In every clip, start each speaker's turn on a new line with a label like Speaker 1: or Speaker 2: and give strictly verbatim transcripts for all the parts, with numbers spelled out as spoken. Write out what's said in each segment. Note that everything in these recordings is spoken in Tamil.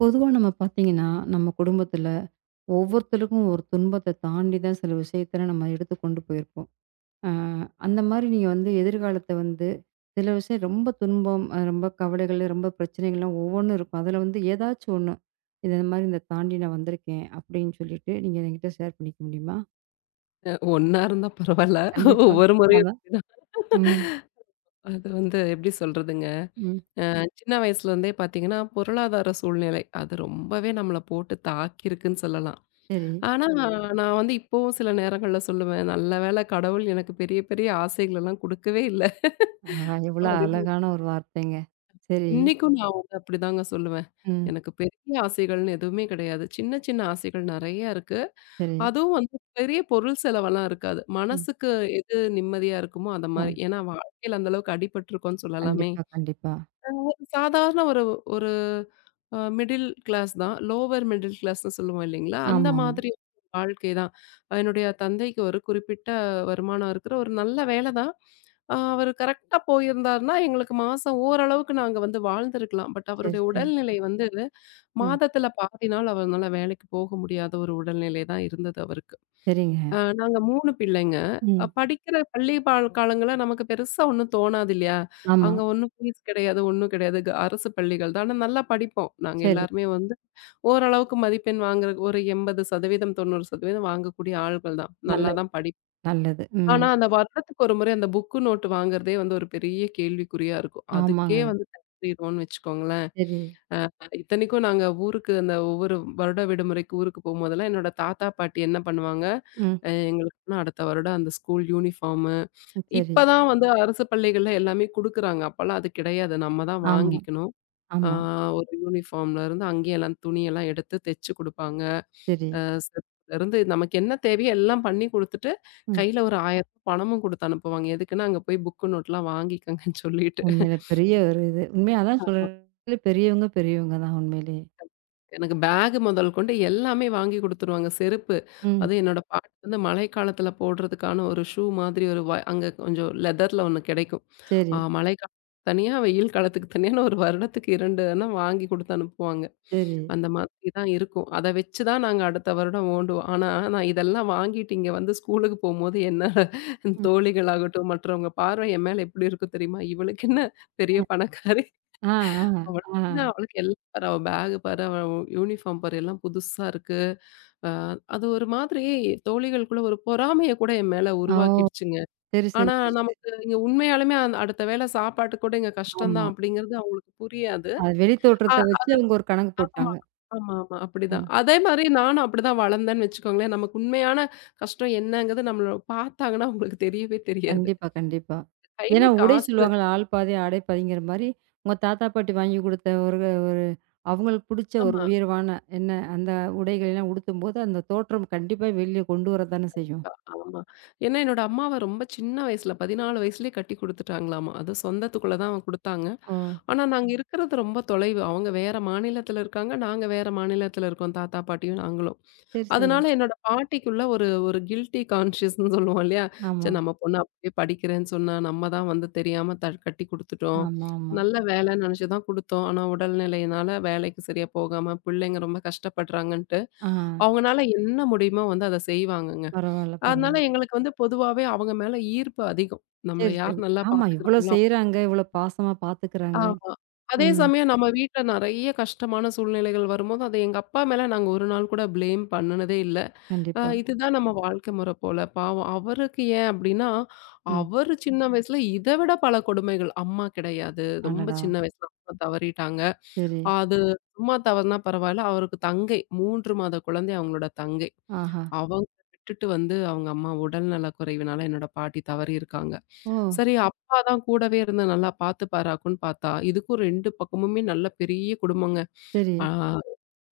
Speaker 1: பொதுவா நம்ம பார்த்தீங்கன்னா, நம்ம குடும்பத்தில ஒவ்வொருத்தருக்கும் ஒரு துன்பத்த தாண்டி தான் சில விஷயத்தில நம்ம எடுத்து கொண்டு போயிருப்போம். அ அந்த மாரி நீங்க வந்து எதிர்காலத்த வந்து சில விஷயம் ரொம்ப துன்பம், அ ரொம்ப கவலைகள், ரொம்ப பிரச்சனைகள்லாம் ஒவ்வொன்னும் இருக்கும். அதில வந்து ஏதாச்சும் ஒண்ணு, "இது இந்த மாரி இந்த தாண்டி நான் வந்திருக்கேன்." அப்படின்னு சொல்லிட்டு நீங்க என்கிட்ட ஷேர் பண்ணிக்க முடியுமா?
Speaker 2: அ ஒண்ணா இருந்தா பரவால்ல.
Speaker 1: கண்டிப்பா.
Speaker 2: ஒவ்வொரு முறையும்
Speaker 1: அதான்.
Speaker 2: அப்படிதான்.
Speaker 1: ம்,
Speaker 2: அது வந்து எப்படி சொல்றதுங்க,
Speaker 1: ம்.
Speaker 2: சின்ன வயசுலருந்தே பார்த்தீங்கன்னா, பொருளாதார சூழ்நிலை அது ரொம்பவே நம்மள போட்டு தாக்கியிருக்குன்னு சொல்லலாம்.
Speaker 1: சரி.
Speaker 2: ஆனா, ம். நான் வந்து இப்பவும் சில நேரங்கள்ல சொல்லுவேன், நல்ல வேளை கடவுள் எனக்கு பெரிய பெரிய ஆசைகளெல்லாம் குடுக்கவே இல்ல.
Speaker 1: ஆஹா! எவ்வளோ
Speaker 2: அப்படின்னு
Speaker 1: அழகான ஒரு வார்த்தைங்க. சரி.
Speaker 2: இன்னைக்கும் நான் வந்து அப்படிதாங்க சொல்லுவேன்.
Speaker 1: ம்.
Speaker 2: எனக்கு பெரிய ஆசைகள்னு எதுவுமே கிடையாது. சின்ன சின்ன ஆசைகள் நெறைய இருக்கு.
Speaker 1: சரி.
Speaker 2: அதுவும் வந்து பெரிய பொருள் செலவெல்லாம் இருக்காது.
Speaker 1: ம்.
Speaker 2: மனசுக்கு எது நிம்மதியா இருக்குமோ, அந்த
Speaker 1: ஆ.
Speaker 2: மாரி. ஏன்னா வாழ்க்கையில அந்த அளவுக்கு அடிபட்டுருக்கோம்ன்னு சொல்லலாமே!
Speaker 1: கண்டிப்பா, கண்டிப்பா.
Speaker 2: ஒரு சாதாரண ஒரு ஒரு அ மிடில் கிளாஸ் தான். லோவர் மிடில் கிளாஸ்ன்னு சொல்லுவோம் இல்லைங்களா? அந்த
Speaker 1: ஆமாமா.
Speaker 2: மாதிரி வாழ்க்கை தான். என்னுடைய தந்தைக்கு ஒரு குறிப்பிட்ட வருமானம் இருக்கிற ஒரு நல்ல வேலை தான். அ அவரு கரெக்ட்டா போயிருந்தாருன்னா, எங்களுக்கு மாசம் ஓரளவுக்கு நாங்க வந்து வாழ்ந்திருக்கலாம். பட்
Speaker 1: சரி,
Speaker 2: அவருடைய
Speaker 1: சரி.
Speaker 2: உடல்நிலை வந்து
Speaker 1: ம்.
Speaker 2: மாதத்துல பாதி நாள் அவர்னால வேலைக்கு போக முடியாத ஒரு உடல்நிலை தான் இருந்தது அவருக்கு.
Speaker 1: சரிங்க.
Speaker 2: அ நாங்க மூணு பிள்ளைங்க. அ
Speaker 1: ம்.
Speaker 2: படிக்கிற பள்ளி பால் காலங்கள்ல நமக்கு பெருசா ஒண்ணும் தோணாது இல்லையா?
Speaker 1: ஆமா.
Speaker 2: அங்க ஒண்ணும் ஃபீஸ் கிடையாது, ஒண்ணும் கிடையாது. க அரசு பள்ளிகள் தான். ஆனா நல்லா படிப்போம். நாங்க
Speaker 1: சரி.
Speaker 2: எல்லாருமே வந்து ஓரளவுக்கு மதிப்பெண் வாங்குற ஒரு எண்பது சதவீதம், தொண்ணூறு சதவீதம் வாங்கக்கூடிய ஆள்கள் தான். நல்லா
Speaker 1: நல்லது,
Speaker 2: தான் படிப்போம்.
Speaker 1: நல்லது. ம்.
Speaker 2: ஆனா அந்த வருடத்துக்கு ஒரு முறை அந்த புக்கு, நோட்டு வாங்குறதே வந்து ஒரு பெரிய கேள்விக்குறியா இருக்கும்.
Speaker 1: ஆமாங்க.
Speaker 2: அதுக்கே வந்து தயாராகிருவோம்னு வச்சுக்கோங்களேன்.
Speaker 1: சரி.
Speaker 2: இத்தனைக்கும் நாங்க ஊருக்கு அந்த ஒவ்வொரு வருட விடுமுறைக்கு ஊருக்கு போம்போதெல்லாம், என்னோட தாத்தா, பாட்டி என்ன பண்ணுவாங்க,
Speaker 1: ம்.
Speaker 2: அ எங்களுக்குன்னா அடுத்த வருடம் அந்த ஸ்கூல் யூனிஃபார்மு
Speaker 1: சரி.
Speaker 2: இப்ப தான் வந்து அரசு பள்ளிகள்ல எல்லாமே குடுக்குறாங்க. அப்பலாம் அது கிடையாது. நம்ம தான்
Speaker 1: ஆமா,
Speaker 2: வாங்கிக்கணும். ஆ
Speaker 1: ஆமா.
Speaker 2: ஒரு யூனிஃபார்ம்லருந்து அங்கேயே எல்லாம் துணியெல்லாம் எடுத்து தைச்சு குடுப்பாங்க.
Speaker 1: சரி.
Speaker 2: அ செருப்புலருந்து நமக்கு என்ன தேவையோ எல்லாம் பண்ணி குடுத்துட்டு,
Speaker 1: ம்.
Speaker 2: கையில ஒரு ரூ. ஆயிரம் பணமும் குடுத்து அனுப்புவாங்க. எதுக்குன்னா, "அங்க போய் புக்கு, நோட்லாம் வாங்கிக்கங்கன்னு" சொல்லிட்டு.
Speaker 1: உண்மையிலே பெரிய ஒரு இது. உண்மையா அதான்
Speaker 2: ஆமா.
Speaker 1: சொல்றேன். பெரியவங்க, பெரியவங்க தான் உண்மையிலேயே.
Speaker 2: எனக்கு பேக் முதல் கொண்டு எல்லாமே வாங்கி குடுத்துருவாங்க. செருப்பு,
Speaker 1: ம்.
Speaker 2: அதுவும் என்னோட பாட்டி வந்து மழைக்காலத்தில போடுறதுக்கான ஒரு ஷூ மாதிரி ஒரு வ அங்க கொஞ்சம் லெதர்ல ஒண்ணு கிடைக்கும்.
Speaker 1: சரி,
Speaker 2: ஆ மழைக்காலத்துக்கு தனியா, வெயில் காலத்துக்கு தனியான்னு ஒரு வருடத்துக்கு ரெண்டு ஆனா வாங்கி குடுத்து அனுப்புவாங்க.
Speaker 1: சரி.
Speaker 2: அந்த மாதிரி தான் இருக்கும். அத வச்சு தான் நாங்க அடுத்த வருடம் ஓண்டுவோம். ஆனா, நான் இதெல்லாம் வாங்கிட்டு இங்க வந்து ஸ்கூலுக்கு போம்போது என்னோட
Speaker 1: ம்.
Speaker 2: தோழிகளாகட்டும், மற்றவங்க பார்வை என் மேல எப்படி இருக்கும் தெரியுமா? இவளுக்கு என்ன பெரிய பணக்காரி.
Speaker 1: ஆ, ஆ,
Speaker 2: அவளுக்கு
Speaker 1: ஆ.
Speaker 2: என்ன அவளுக்கு எல்லாம் பாரு, அவ பேக் பாரு, அவ யூனிஃபார்ம் பாரு எல்லாம் புதுசா இருக்கு. அ அது ஒரு மாதிரி தோழிகளுக்குள்ள ஒரு பொறாமைய கூட என் மேல
Speaker 1: ஓ!
Speaker 2: உருவாக்கிடுச்சுங்க.
Speaker 1: சரி, சரி,
Speaker 2: ஆனா
Speaker 1: சரி, சரி.
Speaker 2: நமக்கு இங்க உண்மையாலுமே அந் அடுத்த வேள சாப்பாட்டுக்கு கூட இங்க கஷ்டம்
Speaker 1: ஆமா.
Speaker 2: தான் அப்படிங்கிறது அவங்களுக்கு புரியாது.
Speaker 1: அது
Speaker 2: அ
Speaker 1: வெளித்தோற்றத்த வச்சு அவங்க ஒரு கணக்கு
Speaker 2: ஆமா.
Speaker 1: போட்டாங்க.
Speaker 2: ஆமா, ஆமா. அப்படிதான்.
Speaker 1: ம்.
Speaker 2: அதே மாரி நானும் அப்படிதான் வளர்ந்தேன்னு வச்சுக்கோங்களேன். நமக்கு உண்மையான கஷ்டம் என்னங்கிறது நம்மள பார்த்தாங்கன்னா அவங்களுக்கு தெரியவே தெரியாது.
Speaker 1: கண்டிப்பா, கண்டிப்பா. ஏன்னா
Speaker 2: கையில
Speaker 1: உடை
Speaker 2: காசு
Speaker 1: சொல்லுவாங்கள்ல, "ஆள் பாதி ஆடை பாதிங்கிற" மாரி, உங்க தாத்தா, பாட்டி வாங்கி குடுத்த ஒரு ஒரு அவங்களுக்கு புடிச்ச ஒரு
Speaker 2: ஆமா.
Speaker 1: உயர்வான என்ன, அந்த உடைகள்லாம் உடுத்தும்போது, அந்த தோற்றம் கண்டிப்பா வெளிய கொண்டு வரத்தானே செய்யும்.
Speaker 2: அ ஆமா. ஏன்னா என்னோட அம்மாவ ரொம்ப சின்ன வயசுல பதினாலு வயசுலயே கட்டி குடுத்துட்டாங்களாமா. அது சொந்தத்துக்குள்ள தான் குடுத்தாங்க.
Speaker 1: ஓ!
Speaker 2: ஆனா நாங்க இருக்கிறது ரொம்ப தொலைவு. அவங்க வேற மாநிலத்தில இருக்காங்க. நாங்க வேற மாநிலத்தில இருக்கோம். தாத்தா, பாட்டியும் நாங்களும்.
Speaker 1: சரி, சரி.
Speaker 2: அதனால என்னோட பாட்டிக்குள்ள ஒரு ஒரு கில்ட்டி கான்ஷியஸ்ன்னு சொல்லுவோம் இல்லையா? "ச்சே
Speaker 1: ஆமா.
Speaker 2: நம்ம பொண்ணு அப்பயே படிக்கிறேன்னு சொன்னா, நம்ம தான் வந்து தெரியாம த கட்டி குடுத்துட்டோம்.
Speaker 1: ஆமா, ஆமா.
Speaker 2: நல்ல வேலைன்னு நெனச்சு தான் குடுத்தோம். ஆனா உடல்நிலையினால வேலைக்கு சரியா போகாம, பிள்ளைங்க ரொம்ப கஷ்டப்படுறாங்கன்ட்டு"
Speaker 1: ஆ.
Speaker 2: அவங்கனால என்ன முடியுமோ வந்து அத செய்வாங்கங்க.
Speaker 1: பரவால்ல,
Speaker 2: அதனால
Speaker 1: பரவால்ல.
Speaker 2: எங்களுக்கு வந்து பொதுவாவே அவங்க மேல ஈர்ப்பு அதிகம். நம்மள
Speaker 1: சரி, சரி.
Speaker 2: யார் நல்லா
Speaker 1: ஆமா, இவ்ளோ
Speaker 2: பாத்துக்கிறாங்களோ
Speaker 1: செய்றாங்க, இவ்ளோ பாசமா பாத்துக்குறாங்க.
Speaker 2: ஆமா. அதே
Speaker 1: ம்.
Speaker 2: சமயம் நம்ம வீட்ல நெறைய கஷ்டமான சூழ்நிலைகள் வரும்போது, அத எங்க அப்பா மேல நாங்க ஒரு நாள் கூட ப்ளேம் பண்ணுனதே இல்ல. அ
Speaker 1: கண்டிப்பா.
Speaker 2: இதுதான் நம்ம வாழ்க்கை முறை போல. பாவம் அவருக்கு ஏன் அப்டின்னா,
Speaker 1: ம்.
Speaker 2: அவரு சின்ன வயசுல இத விட பல கொடுமைகள். அம்மா கிடையாது. ரொம்ப
Speaker 1: அடடா!
Speaker 2: சின்ன வயசுல அம்மா தவறிட்டாங்க.
Speaker 1: சரி.
Speaker 2: அது அம்மா தவறுனா பரவாயில்ல. அவருக்கு தங்கை மூணு மாத குழந்தை அவங்களோட தங்கை.
Speaker 1: ஆஹா!
Speaker 2: அவங்க விட்டுட்டு வந்து அவங்க அம்மா உடல்நல குறைவினால என்னோட பாட்டி தவறியிருக்காங்க.
Speaker 1: ஓ!
Speaker 2: சரி அப்பா தான் கூடவே இருந்து நல்லா பார்த்துப்பாராக்குன்னு பார்த்தா, இதுக்கும் ரெண்டு பக்கமுமே நல்ல பெரிய குடும்பங்க.
Speaker 1: சரி,
Speaker 2: ஆ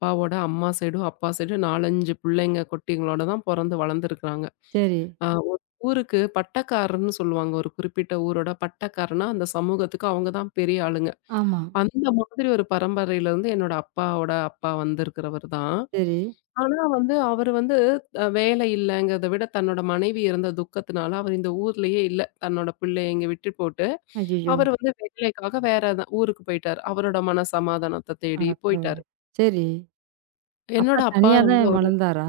Speaker 2: அப்பாவோட அம்மா சைடும், அப்பா சைடும் நாலு, அஞ்சு பிள்ளைங்க, குட்டிங்களோட தான் பொறந்து வளர்ந்துருக்காங்க.
Speaker 1: சரி.
Speaker 2: அ ஒரு ஊருக்கு பட்டக்காரன்னு சொல்லுவாங்க. ஒரு குறிப்பிட்ட ஊரோட பட்டக்காரன்னா, அந்த சமூகத்துக்கு அவங்க தான் பெரிய ஆளுங்க.
Speaker 1: ஆமா.
Speaker 2: அந்த மாதிரி ஒரு பரம்பரையிலருந்து என்னோட அப்பாவோட அப்பா வந்திருக்கிறவர் தான்.
Speaker 1: சரி.
Speaker 2: ஆனா வந்து அவரு வந்து அ வேலை இல்லங்கிறத விட தன்னோட மனைவி இறந்த துக்கத்தினால அவர் இந்த ஊர்லயே இல்ல. தன்னோட பிள்ளைய இங்க விட்டு போட்டு,
Speaker 1: ஐயய்யோ!
Speaker 2: அவர் வந்து வேலைக்காக வேற த- ஊருக்கு போயிட்டாரு. அவரோட மன சமாதானத்த
Speaker 1: அட
Speaker 2: தேடி
Speaker 1: கடவுளே!
Speaker 2: போயிட்டாரு.
Speaker 1: சரி. அப்பா
Speaker 2: என்னோட அப்பா
Speaker 1: தனியா
Speaker 2: ரொம்ப
Speaker 1: தான்
Speaker 2: ஒரு
Speaker 1: வளர்ந்தாரா?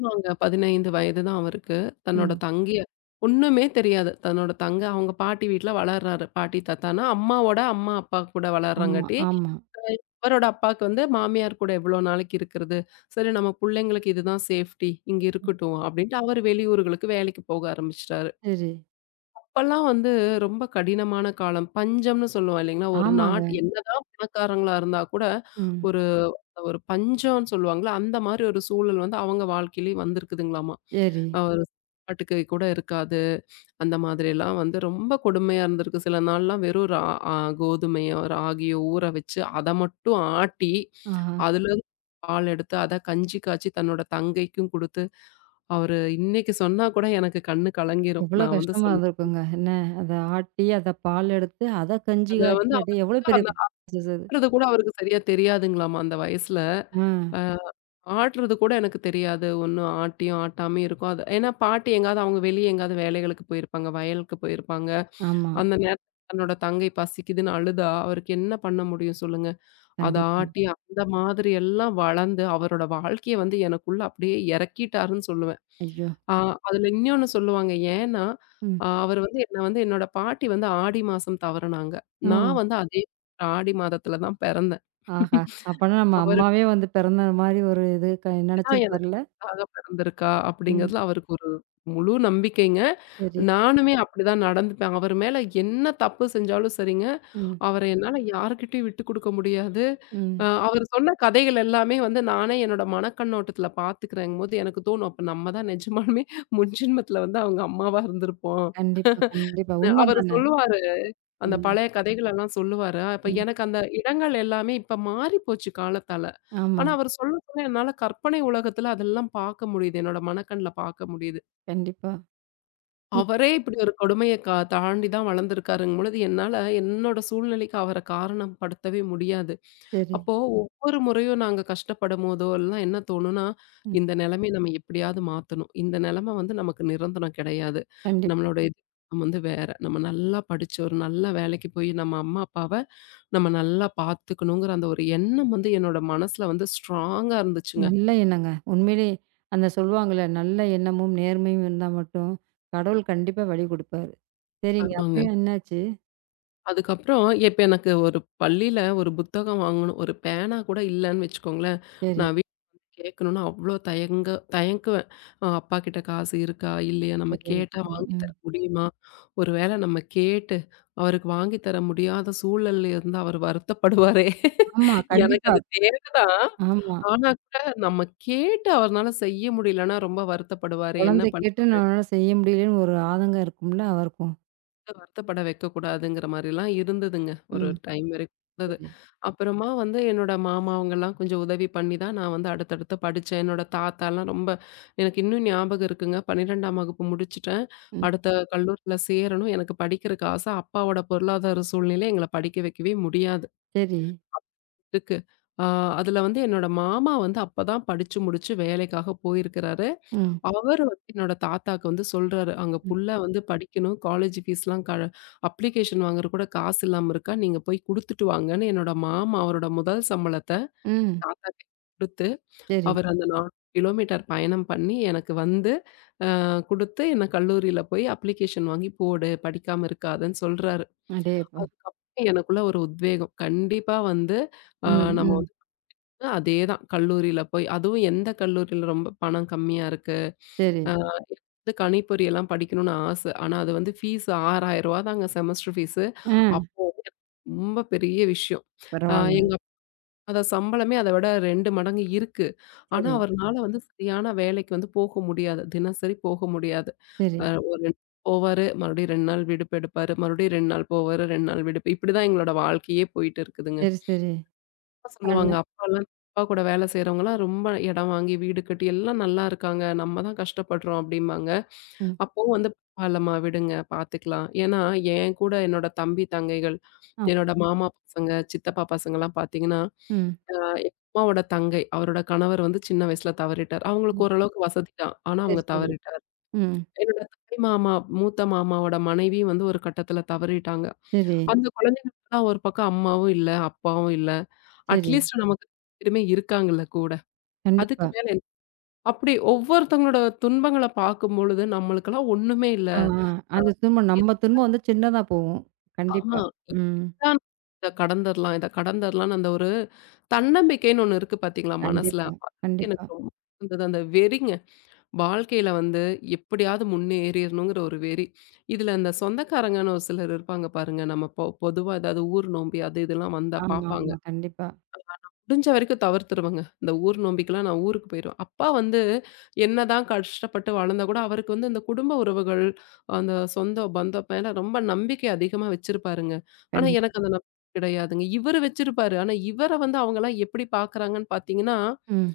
Speaker 2: ஆமாங்க. பதினஞ்சு வயது தான் அவருக்கு. தன்னோட
Speaker 1: ம்.
Speaker 2: தங்கைய ஒண்ணுமே தெரியாது. தன்னோட தங்க அவங்க பாட்டி வீட்ல வளர்றாரு. பாட்டி, தாத்தான்னா அம்மாவோட அம்மா, அப்பா கூட
Speaker 1: ஆமா,
Speaker 2: வளர்றாங்காட்டி,
Speaker 1: ஆமா.
Speaker 2: அவரோட அப்பாவுக்கு வந்து மாமியார் கூட எவ்வளோ நாளைக்கு இருக்கிறது? சரி நம்ம புள்ளைங்களுக்கு இதுதான் சேஃப்டி. இங்க இருக்கட்டும். அப்படின்ட்டு அவர் வெளியூர்களுக்கு வேலைக்கு போக ஆரம்பிச்சுட்டாரு.
Speaker 1: சரி.
Speaker 2: அப்பல்லாம் வந்து ரொம்ப கடினமான காலம். பஞ்சம்னு சொல்லுவோம் இல்லைங்களா? ஒரு
Speaker 1: ஆமாங்க.
Speaker 2: நாட் என்னதான் பணக்காரங்களா இருந்தா கூட,
Speaker 1: ம்.
Speaker 2: ஒரு ஒரு பஞ்சம்னு சொல்லுவாங்கல்ல, அந்த மாரி ஒரு சூழல் வந்து அவங்க வாழ்க்கையிலயும் வந்திருக்குதுங்களாமா.
Speaker 1: சரி.
Speaker 2: அ ஒரு சாப்பாட்டுக்கு கூட இருக்காது. அந்த மாதிரியெல்லாம் வந்து ரொம்ப கொடுமையா இருந்திருக்கு. சில நாள்லாம் வெறும் ரா அ கோதுமையோ, ராகியோ ஊற வச்சு, அத மட்டும் ஆட்டி,
Speaker 1: ஆஹா!
Speaker 2: அதுலருந்து பால் எடுத்து, அத கஞ்சி காய்ச்சி தன்னோட தங்கைக்கும் குடுத்து, அவரு இன்னைக்கு சொன்னா கூட எனக்கு கண்ணு கலங்கிரும்.
Speaker 1: எவ்வளோ
Speaker 2: நான் வந்து
Speaker 1: கஷ்டமா
Speaker 2: சொல்
Speaker 1: இருந்திருக்குங்க. என்ன அத ஆட்டி, அத பால் எடுத்து, அத கஞ்சி
Speaker 2: அத வந்து
Speaker 1: காய்ச்சி அட எவ்வளோ
Speaker 2: அவருக்கு
Speaker 1: பெரிய
Speaker 2: அந்த
Speaker 1: ப்ராசஸ் அது.
Speaker 2: ஆட்றது கூட அவருக்கு சரியா தெரியாதுங்களாமா அந்த வயசுல.
Speaker 1: ஆ,
Speaker 2: அ ஆட்றது கூட எனக்கு தெரியாது. ஒண்ணும் ஆட்டியும், ஆட்டாமயும் இருக்கும். அது ஏன்னா பாட்டி எங்கேயாவது அவங்க வெளிய எங்கேயாவது வேலைகளுக்கு போயிருப்பாங்க, வயலுக்கு போயிருப்பாங்க.
Speaker 1: ஆமா.
Speaker 2: அந்த நேரத்துல தன்னோட தங்கை பசிக்குதுன்னு அழுதா, அவருக்கு என்ன பண்ண முடியும் சொல்லுங்க? அத
Speaker 1: கண்டிப்பா.
Speaker 2: ஆட்டி அந்த மாதிரி எல்லாம் வளர்ந்து, அவரோட வாழ்க்கைய வந்து எனக்குள்ள அப்படியே இறக்கிட்டாருன்னு சொல்லுவேன்.
Speaker 1: ஐயோ!
Speaker 2: ஆ அதுல இன்னொன்னு சொல்லுவாங்க. ஏன்னா,
Speaker 1: ம்.
Speaker 2: அ அவரு வந்து என்ன வந்து என்னோட பாட்டி வந்து ஆடி மாசம் தவறுனாங்க.
Speaker 1: ஓ!
Speaker 2: நான் வந்து அதே ஆடி மாதத்துல தான் பிறந்தேன்.
Speaker 1: ஆஹா! அப்பன்னா நம்ம
Speaker 2: அவரு
Speaker 1: அம்மாவே வந்து பிறந்த மாரி ஒரு இது க
Speaker 2: தான் எனக்கு
Speaker 1: நெனச்சிருப்பார்ல.
Speaker 2: மகளாக பிறந்திருக்கா
Speaker 1: ம்.
Speaker 2: அப்படிங்கிறதுல அவருக்கு ஒரு முழு நம்பிக்கைங்க.
Speaker 1: சரி.
Speaker 2: நானுமே அப்படிதான் நடந்துப்பேன். அவர் மேல என்ன தப்பு செஞ்சாலும் சரிங்க,
Speaker 1: ம்,
Speaker 2: அவர என்னால யார்கிட்டயும் விட்டு குடுக்க முடியாது. அ
Speaker 1: ம்.
Speaker 2: அவர் சொன்ன கதைகள் எல்லாமே வந்து நானே என்னோட மனக்கண்ணோட்டத்துல பார்த்துக்கிறேங்கும்போது எனக்கு தோணும், அப்ப நம்ம தான் நிஜமாலுமே முன்ஜென்மத்துல வந்து அவங்க அம்மாவா இருந்திருப்போம்.
Speaker 1: கண்டிப்பா, கண்டிப்பா. உண்ம
Speaker 2: அவரு
Speaker 1: தானே.
Speaker 2: சொல்லுவாரு. அந்த
Speaker 1: ம்,
Speaker 2: பழைய கதைகள் எல்லாம் சொல்லுவாரு. அப்ப
Speaker 1: ம்.
Speaker 2: எனக்கு அந்த இடங்கள் எல்லாமே இப்ப மாறி போச்சு காலத்தால.
Speaker 1: ஆமா.
Speaker 2: ஆனா அவர் சொல்ல சொல்ல என்னால கற்பனை உலகத்துல அதெல்லாம் பார்க்க முடியுது. என்னோட மனக்கண்ல பார்க்க முடியுது.
Speaker 1: கண்டிப்பா. இப்
Speaker 2: அவரே இப்படி ஒரு கொடுமைய க தாண்டி தான் வளர்ந்திருக்காருங்கும் பொழுது, என்னால என்னோட சூழ்நிலைக்கு அவர காரணம் படுத்தவே முடியாது.
Speaker 1: சரி.
Speaker 2: அப்போ ஒவ்வொரு முறையும் நாங்க கஷ்டப்படும்போதோ எல்லாம் என்ன தோணும்னா,
Speaker 1: ம்.
Speaker 2: இந்த நிலைமைய நம்ம எப்படியாவது மாத்தணும். இந்த நிலைம வந்து நமக்கு நிரந்தரம் கிடையாது.
Speaker 1: கண்டிப்பா.
Speaker 2: நம்மளோட எதிர்காலம் வந்து வேற. நம்ம நல்லா படிச்சு ஒரு நல்ல வேலைக்கு போய் நம்ம அம்மா, அப்பாவ நம்ம நல்லா பார்த்துக்கணுங்கிற அந்த ஒரு எண்ணம் வந்து என்னோட மனசுல வந்து ஸ்ட்ராங்கா இருந்துச்சுங்க.
Speaker 1: நல்ல எண்ணங்க. உண்மையிலேயே அந்த சொல்லுவாங்கள்ல, நல்ல எண்ணமும், நேர்மையும் இருந்தா மட்டும் கடவுள் கண்டிப்பா வழி குடுப்பாரு. சரிங்க.
Speaker 2: ஆமாங்க.
Speaker 1: அப்புறம் என்னாச்சு?
Speaker 2: அதுக்கப்புறம் இப்ப எனக்கு ஒரு பள்ளியில ஒரு புத்தகம் வாங்கணும், ஒரு பேனா கூட இல்லன்னு வச்சுக்கோங்களேன்,
Speaker 1: சரி,
Speaker 2: நான் வீட்ல வந்து கேட்கணும்னு அவ்ளோ தயங்க தயங்குவேன். அ அப்பா கிட்ட காசு இருக்கா? இல்லையா? நம்ம
Speaker 1: சரி. ம்,
Speaker 2: கேட்டா வாங்கி
Speaker 1: ம்.
Speaker 2: தர முடியுமா? ஒரு வேள நம்ம கேட்டு அவருக்கு வாங்கி தர முடியாத சூழல்ல இருந்தா அவர் வருத்தப்படுவாரே!
Speaker 1: ஆமா.
Speaker 2: எனக்கு
Speaker 1: கண்டிப்பா.
Speaker 2: அது தேவைதான்.
Speaker 1: ஆமா.
Speaker 2: ஆனா கூட நம்ம கேட்டு அவர்னால செய்ய முடியலன்னா ரொம்ப வருத்தப்படுவாரே! என்ன
Speaker 1: குழந்தை கேட்டு
Speaker 2: பண்றது?
Speaker 1: நம்மளால செய்ய முடியலன்னு ஒரு ஆதங்கம் இருக்கும்ல அவருக்கும்.
Speaker 2: வருத்தப்பட வைக்கக்கூடாதுங்கிற மாரிலாம் இருந்ததுங்க. ஒரு
Speaker 1: ம்.
Speaker 2: டைம் வரைக்கும் இருந்தது.
Speaker 1: சரி.
Speaker 2: அப்புறமா வந்து என்னோட மாமா அவங்கலாம் கொஞ்சம் உதவி பண்ணி தான் நான் வந்து அடுத்தடுத்து படிச்சேன். என்னோட தாத்தாலாம் ரொம்ப எனக்கு இன்னும் ஞாபகம் இருக்குங்க. பன்னிரெண்டாம் வகுப்பு முடிச்சுட்டேன்.
Speaker 1: ம்.
Speaker 2: அடுத்த கல்லூரியில சேரணும். எனக்கு படிக்கிறக்கு ஆசை. அப்பாவோட பொருளாதார சூழ்நிலை எங்கள படிக்க வைக்கவே முடியாது.
Speaker 1: சரி.
Speaker 2: இருக்கு. ஆ அதில வந்து என்னோட மாமா வந்து அப்ப தான் படிச்சு முடிச்சு வேலைக்காக போயிருக்கிறாரு.
Speaker 1: ம்,
Speaker 2: அவரு வந்து என்னோட தாத்தாக்கு வந்து சொல்றாரு, "அங்க
Speaker 1: ம்,
Speaker 2: புள்ள வந்து படிக்கணும். காலேஜ் ஃபீஸ்லாம் க அப்ளிகேஷன் வாங்குற கூட காசு இல்லாம இருக்கா. நீங்க போய் குடுத்துட்டு வாங்கன்னு" என்னோட மாமா அவரோட முதல் சம்பளத்த
Speaker 1: ம்.
Speaker 2: தாத்தா கையில குடுத்து,
Speaker 1: சரி.
Speaker 2: அவர் அந்த நாலு கிலோமீட்டர் பயணம் பண்ணி எனக்கு வந்து அ குடுத்து, என்ன கல்லூரியில போய் அப்ளிகேஷன் வாங்கி போடு. படிக்காம இருக்காதன்னு சொல்றாரு.
Speaker 1: அடேயப்பா!
Speaker 2: அதுக்கப்புறம் எனக்குள்ள ஒரு உத்வேகம். கண்டிப்பா வந்து அ
Speaker 1: ம்,
Speaker 2: நம்ம
Speaker 1: ம்.
Speaker 2: வந்து அதேதான் கல்லூரியில போய் அதுவும் எந்த கல்லூரியில ரொம்ப பணம் கம்மியா இருக்கு.
Speaker 1: சரி.
Speaker 2: வந்து கணிப்பொறி எல்லாம் படிக்கணும்னு ஆசை. ஆனா அது வந்து ஃபீஸ் ரூ. ஆறாயிரம் தாங்க செமஸ்டர் ஃபீஸு.
Speaker 1: ஆ.
Speaker 2: அப்போ ரொம்ப பெரிய விஷயம். அ
Speaker 1: பரவால்ல.
Speaker 2: எங்க அப்பா அத சம்பளமே அத விட ரெண்டு மடங்கு இருக்கு. ஆனா
Speaker 1: சரி,
Speaker 2: அவர்னால வந்து சரியான வேலைக்கு வந்து போக முடியாது. தினசரி போக முடியாது.
Speaker 1: சரி,
Speaker 2: அ ஒரு ரெண்டு போவாரு, மறுபடியும் ரெண்டு நாள் விடுப்பு எடுப்பாரு, மறுபடியும் ரெண்டு நாள் போவாரு, ரெண்டு நாள் விடுப்பு. இப்படிதான் எங்களோட வாழ்க்கையே போயிட்டு இருக்குதுங்க.
Speaker 1: சரி, சரி.
Speaker 2: சொல்லுவாங்க.
Speaker 1: அண்ண
Speaker 2: அப்பாலாம் அப்பா கூட வேலை செய்றவங்கலாம் ரொம்ப இடம் வாங்கி, வீடு கட்டி எல்லாம் நல்லா இருக்காங்க. நம்ம தான் கஷ்டப்படுறோம் அப்டிம்பாங்க.
Speaker 1: ம்.
Speaker 2: அப்பவும் வந்து பரவால்லம்மா விடுங்க பார்த்துக்கலாம். ஏன்னா, என் கூட என்னோட தம்பி, தங்கைகள்,
Speaker 1: ஆ.
Speaker 2: என்னோட மாமா பசங்க, சித்தப்பா பசங்கலாம் பார்த்தீங்கன்னா,
Speaker 1: ம்,
Speaker 2: அ எங்க அம்மாவோட தங்கை, அவரோட கணவர் வந்து சின்ன வயசுல தவறிட்டார்.
Speaker 1: ம்.
Speaker 2: அவங்களுக்கு ஓரளவுக்கு வசதி தான். ஆனா
Speaker 1: சரி,
Speaker 2: அவங்க
Speaker 1: சரி.
Speaker 2: தவறிட்டார்.
Speaker 1: ம்.
Speaker 2: என்னோட தாய் மாமா, மூத்த மாமாவோட மனைவி வந்து ஒரு கட்டத்துல தவறிட்டாங்க.
Speaker 1: சரி,
Speaker 2: அந்த குழந்தைங்களுக்குலாம் ஒரு பக்கம் அம்மாவும் இல்ல, அப்பாவும் இல்ல.
Speaker 1: சரி.
Speaker 2: அட்லீஸ்ட் நமக்கு எதுமே இருக்காங்கல்ல கூட.
Speaker 1: கண்டிப்பா.
Speaker 2: அதுக்கு மேல என்ன? அப்படி ஒவ்வொருத்தவங்களோட துன்பங்கள பார்க்கும்பொழுது நம்மளுக்கெல்லாம் ஒண்ணுமே இல்ல.
Speaker 1: ஆ, ஆ. அது திரும்ப
Speaker 2: இத்
Speaker 1: நம்ம திரும்ப வந்து சின்னதா போகும். கண்டிப்பா.
Speaker 2: ஆமா.
Speaker 1: ம்.
Speaker 2: இப்படித்தான் இத கடந்தரலாம், இத கடந்தரலாம்ன்னு அந்த ஒரு தன்னம்பிக்கைன்னு ஒண்ணு இருக்கு பார்த்தீங்களா மனசுல.
Speaker 1: கண்டிப்பா,
Speaker 2: அது
Speaker 1: கண்டிப்பா.
Speaker 2: எனக்கு ரொம்ப இருந்தது. அந்த வெறிங்க. வாழ்க்கையில வந்து எப்படியாவது முன்னேறிறணுங்கிற ஒரு வெறி. இதுல இந்த சொந்தக்காரங்கன்னு ஒரு சிலர் இருப்பாங்க பாருங்க. நம்ம பொ பொதுவா ஏதாவது ஊர் நோம்பி அது இதெல்லாம் வந்தா
Speaker 1: ஆமா,
Speaker 2: பார்ப்பாங்க.
Speaker 1: ஆமா. கண்டிப்பா.
Speaker 2: முடிஞ்ச வரைக்கும் தவிர்த்துருவேங்க. இந்த ஊர் நோம்பிக்கெல்லாம் நான் ஊருக்கு போயிருவேன். அப்பா வந்து என்னதான் கஷ்டப்பட்டு வளர்ந்தா கூட, அவருக்கு வந்து இந்த குடும்ப உறவுகள், அந்த சொந்த பந்தம் மேல ரொம்ப நம்பிக்கை அதிகமா வச்சிருப்பாருங்க. ஆனா
Speaker 1: கண்டிப்
Speaker 2: எனக்கு அந்த நம்பிக்கை கிடையாதுங்க. இவரு வச்சிருப்பாரு. ஆனா இவர வந்து அவங்கலாம் எப்படி பார்க்குறாங்கன்னு பார்த்தீங்கன்னா,
Speaker 1: ம்.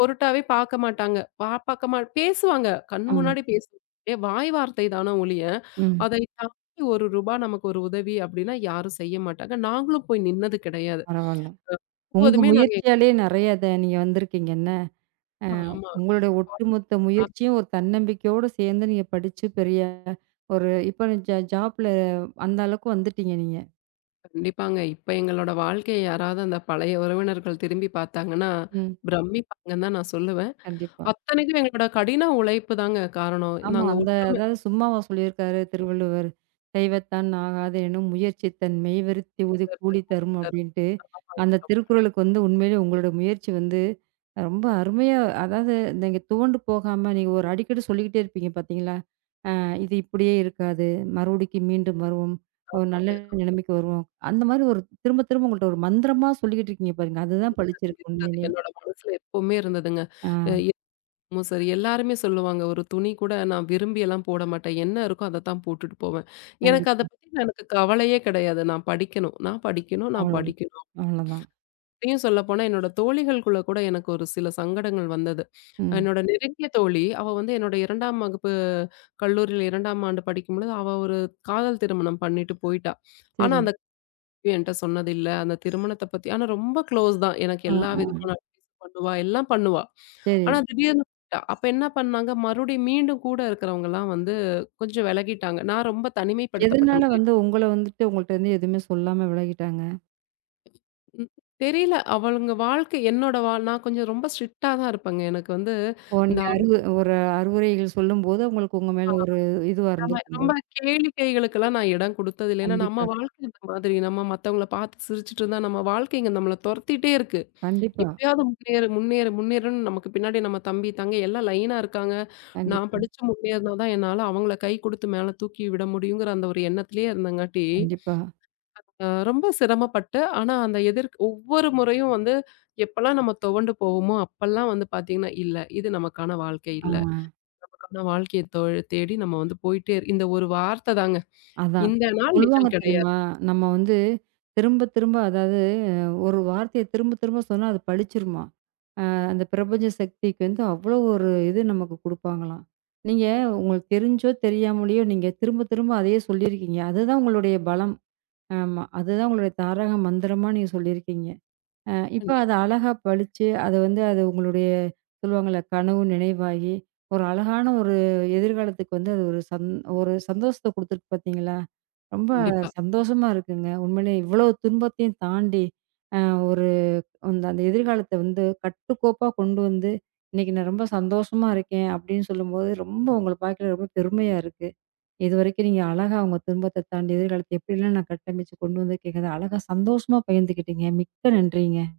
Speaker 2: பொருட்டாவே பார்க்க மாட்டாங்க. பா பார்க்க மா பேசுவாங்க. கண்
Speaker 1: ஆமா.
Speaker 2: முன்னாடி பேசுவாங்க. ஏ வாய் வார்த்தை தான ஒழிய,
Speaker 1: ம்.
Speaker 2: அதை தாண்டி ரூ. ஒரு நமக்கு ஒரு உதவி அப்படின்னா யாரும் செய்ய மாட்டாங்க. நாங்களும் போய் நின்னது கிடையாது.
Speaker 1: பரவால்ல. உங்க
Speaker 2: எப்போதுமே நாங்க
Speaker 1: முயற்சியாலேயே நெறைய அத நீங்க வந்திருக்கீங்க என்ன? அ
Speaker 2: ஆமா.
Speaker 1: உங்களுடைய ஒட்டுமொத்த
Speaker 2: ஆ,
Speaker 1: முயற்சியும் ஒரு தன்னம்பிக்கையோட சேர்ந்து நீங்க படிச்சு பெரிய ஒரு இப்ப ஜா ஜாப்ல அந்த அளவுக்கு வந்துட்டீங்க நீங்க.
Speaker 2: கண்டிப்பாங்க. இப்ப எங்களோட வாழ்க்கைய யாராவது அந்த பழைய உறவினர்கள் திரும்பி பார்த்தாங்கன்னா,
Speaker 1: ம்.
Speaker 2: பிரமிப்பாங்கன்னு தான் நான் சொல்லுவேன்.
Speaker 1: கண்டிப்பா.
Speaker 2: அத்தனைக்கும் எங்களோட கடின உழைப்பு தாங்க காரணம்.
Speaker 1: ஆமா.
Speaker 2: நாங்க
Speaker 1: அந்த
Speaker 2: ஒற்றுமை
Speaker 1: அதாவது சும்மாவா சொல்லியிருக்காரு திருவள்ளுவர்? "செய்வத்தான் ஆகாது எனும் முயற்சி தன் மெய்வருத்தி உது கூலி
Speaker 2: தீர்த்தம்
Speaker 1: தரும்"
Speaker 2: ரொம்ப
Speaker 1: அப்படின்ட்டு. அந்த திருக்குறளுக்கு வந்து உண்மையிலே உங்களோட முயற்சி வந்து ரொம்ப அருமையா அதாவது நீங்க துவண்டு போகாம நீங்க ஒரு அடிக்கடி சொல்லிக்கிட்டே இருப்பீங்க பார்த்தீங்களா? அ இது இப்படியே இருக்காது. மறுபடிக்கு மீண்டும் வருவோம். ஒரு நல்ல நிலைமைக்கு வருவோம். அந்த மாரி ஒரு திரும்ப திரும்ப உங்கள்ட்ட ஒரு மந்திரமா சொல்லிக்கிட்டு இருக்கீங்க பாருங்க. அதுதான் பளிச்சிருக்கு
Speaker 2: இருந்தது.
Speaker 1: உண்மையிலே.
Speaker 2: என்னோட மனசுல எப்பவுமே இருந்ததுங்க.
Speaker 1: ஆ
Speaker 2: அ இப்பவும் சரி, எல்லாருமே சொல்லுவாங்க, "ஒரு துணி கூட நான் விரும்பியெல்லாம் போட மாட்டேன். என்ன இருக்கோ அத தான் போட்டுட்டு போவேன்." எனக்கு அத
Speaker 1: கண்டிப்பா.
Speaker 2: பத்தின எனக்கு கவலையே கிடையாது. நான் படிக்கணும், நான் படிக்கணும், நான்
Speaker 1: அவ்வளோதான்.
Speaker 2: படிக்கணும்.
Speaker 1: அவ்வளோதான்.
Speaker 2: இன்னும் சொல்லப்போனா, என்னோட தோழிகளுக்குள்ள கூட எனக்கு ஒரு சில சங்கடங்கள் வந்தது.
Speaker 1: ம்.
Speaker 2: என்னோட நெருங்கிய தோழி, அவ வந்து என்னோட ரெண்டாம் வகுப்பு கல்லூரியில ரெண்டாம் ஆண்டு படிக்கும்பொழுது, அவ ஒரு காதல் திருமணம் பண்ணிட்டு போயிட்டா. ஆனா,
Speaker 1: சரி.
Speaker 2: அந்த என்ட்ட சொன்னதில்ல. அந்த திருமணத்த பத்தி ஆனா ரொம்ப க்ளோஸ் தான். எனக்கு
Speaker 1: ஆ,
Speaker 2: எல்லா
Speaker 1: ஆ.
Speaker 2: விதமான அட்வைஸும் பண்ணுவா, எல்லாம் பண்ணுவா.
Speaker 1: சரி.
Speaker 2: ஆனா திடீர்னு போயிட்டா. அப்ப என்ன பண்ணாங்க, மறுபடியும் மீண்டும் கூட இருக்கிறவங்கலாம் வந்து கொஞ்சம் விலகிட்டாங்க. நான் ரொம்ப தனிமைப்படுத்தப்பட்ட
Speaker 1: எதனால
Speaker 2: மாரி
Speaker 1: வந்து உங்கள வந்துட்டு உங்கள்ட்ட இருந்து எதுவுமே சொல்லாம விலகிட்டாங்க?
Speaker 2: ம். தெரியல. அவளுங்க வாழ்க்கை என்னோட வா நான் கொஞ்சம் ரொம்ப ஸ்ட்ரிக்ட்டா தான் இருப்பேங்க. எனக்கு வந்து
Speaker 1: ஓ!
Speaker 2: இந்த
Speaker 1: நீங்க அறிவு ஒரு அறிவுரைகள் சொல்லும்போது, உங்களுக்கு உங்க மேல ஒரு இதுவா
Speaker 2: அமிடாம
Speaker 1: இருந்திருக்கும் போல.
Speaker 2: ரொம்ப கேளிக்கைகளுக்கெல்லாம் நான் இடம் குடுத்தது இல்ல. ஏன்னா நம்ம
Speaker 1: கண்டிப்பா,
Speaker 2: வாழ்க்கை இந்த மாதிரி. நம்ம மத்தவங்கள பார்த்து சிரிச்சுட்டு இருந்தா நம்ம வாழ்க்கைங்க நம்மள தொரத்திட்டே இருக்கு.
Speaker 1: கண்டிப்பா,
Speaker 2: எப்படியாவது முன்னேறு, முன்னேறு, முன்னேறுன்னு நமக்கு பின்னாடி நம்ம தம்பி, தங்கை எல்லாம் லைனா இருக்காங்க. நான்
Speaker 1: கண்டிப்பா,
Speaker 2: படிச்சு முன்னேறினா தான் என்னால அவங்கள கை குடுத்து மேல தூக்கி விட முடியுங்கிற அந்த ஒரு எண்ணத்திலேயே இருந்தங்காட்டி
Speaker 1: கண்டிப்பா.
Speaker 2: அ ரொம்ப சிரமப்பட்டு, ஆனா அந்த எதிர்க் ஒவ்வொரு முறையும் வந்து எப்பலாம் நம்ம துவண்டு போவோமோ, அப்பலாம் வந்து பார்த்தீங்கன்னா, "இல்ல, இது நமக்கான வாழ்க்கை
Speaker 1: ஆ
Speaker 2: இல்ல. நமக்கான வாழ்க்கைய தொ தேடி நம்ம வந்து போயிட்டே" இரு- இந்த ஒரு வார்த்த தாங்க.
Speaker 1: அதான்.
Speaker 2: இந்த நாள்
Speaker 1: சொல்லுவாங்க
Speaker 2: நிஜம் கிடையாது.
Speaker 1: தெரியுமா? நம்ம வந்து திரும்ப, திரும்ப அதாவது அஹ், ஒரு வார்த்தைய திரும்ப, திரும்ப சொன்னா அது பளிச்சிருமாம். அந்த பிரபஞ்ச சக்திக்கு வந்து அவ்வளோ ஒரு இது நமக்கு குடுப்பாங்களாம். நீங்க உங்களுக்கு தெரிஞ்சோ, தெரியாமலயோ நீங்க திரும்ப, திரும்ப அதையே சொல்லியிருக்கீங்க. அதுதான் உங்களுடைய பலம். ஆமா. அதுதான் உங்களுடைய தாரக மந்திரமா நீங்க சொல்லியிருக்கீங்க. அ இப்ப அத
Speaker 2: கண்டிப்பா,
Speaker 1: அழகா பளிச்சு, அது வந்து அது உங்களுடைய சொல்லுவாங்கல்ல, கனவு நினைவாகி, ஒரு அழகான ஒரு எதிர்காலத்துக்கு வந்து அது ஒரு சந் ஒரு சந்தோஷத்த குடுத்துருக்கு பார்த்தீங்களா? ரொம்ப
Speaker 2: கண்டிப்பா.
Speaker 1: சந்தோஷமா இருக்குங்க. உண்மையிலே இவ்ளோ துன்பத்தையும் தாண்டி, அ ஒரு அந்த அந்த எதிர்காலத்த வந்து கட்டுக்கோப்பா கொண்டு வந்து, "இன்னைக்கு நான் ரொம்ப சந்தோஷமா இருக்கேன்" அப்படின்னு சொல்லும்போது, ரொம்ப உங்கள பார்க்கல ரொம்ப பெருமையா இருக்கு. இதுவரைக்கும் நீங்க அழகா உங்க துன்பத்த தாண்டி எதிர்காலத்த எப்படிலாம் நான் கட்டமைச்சு கொண்டு வந்திருக்கீங்கறத அழகா சந்தோஷமா பகிர்ந்துக்கிட்டீங்க. மிக்க நன்றிங்க.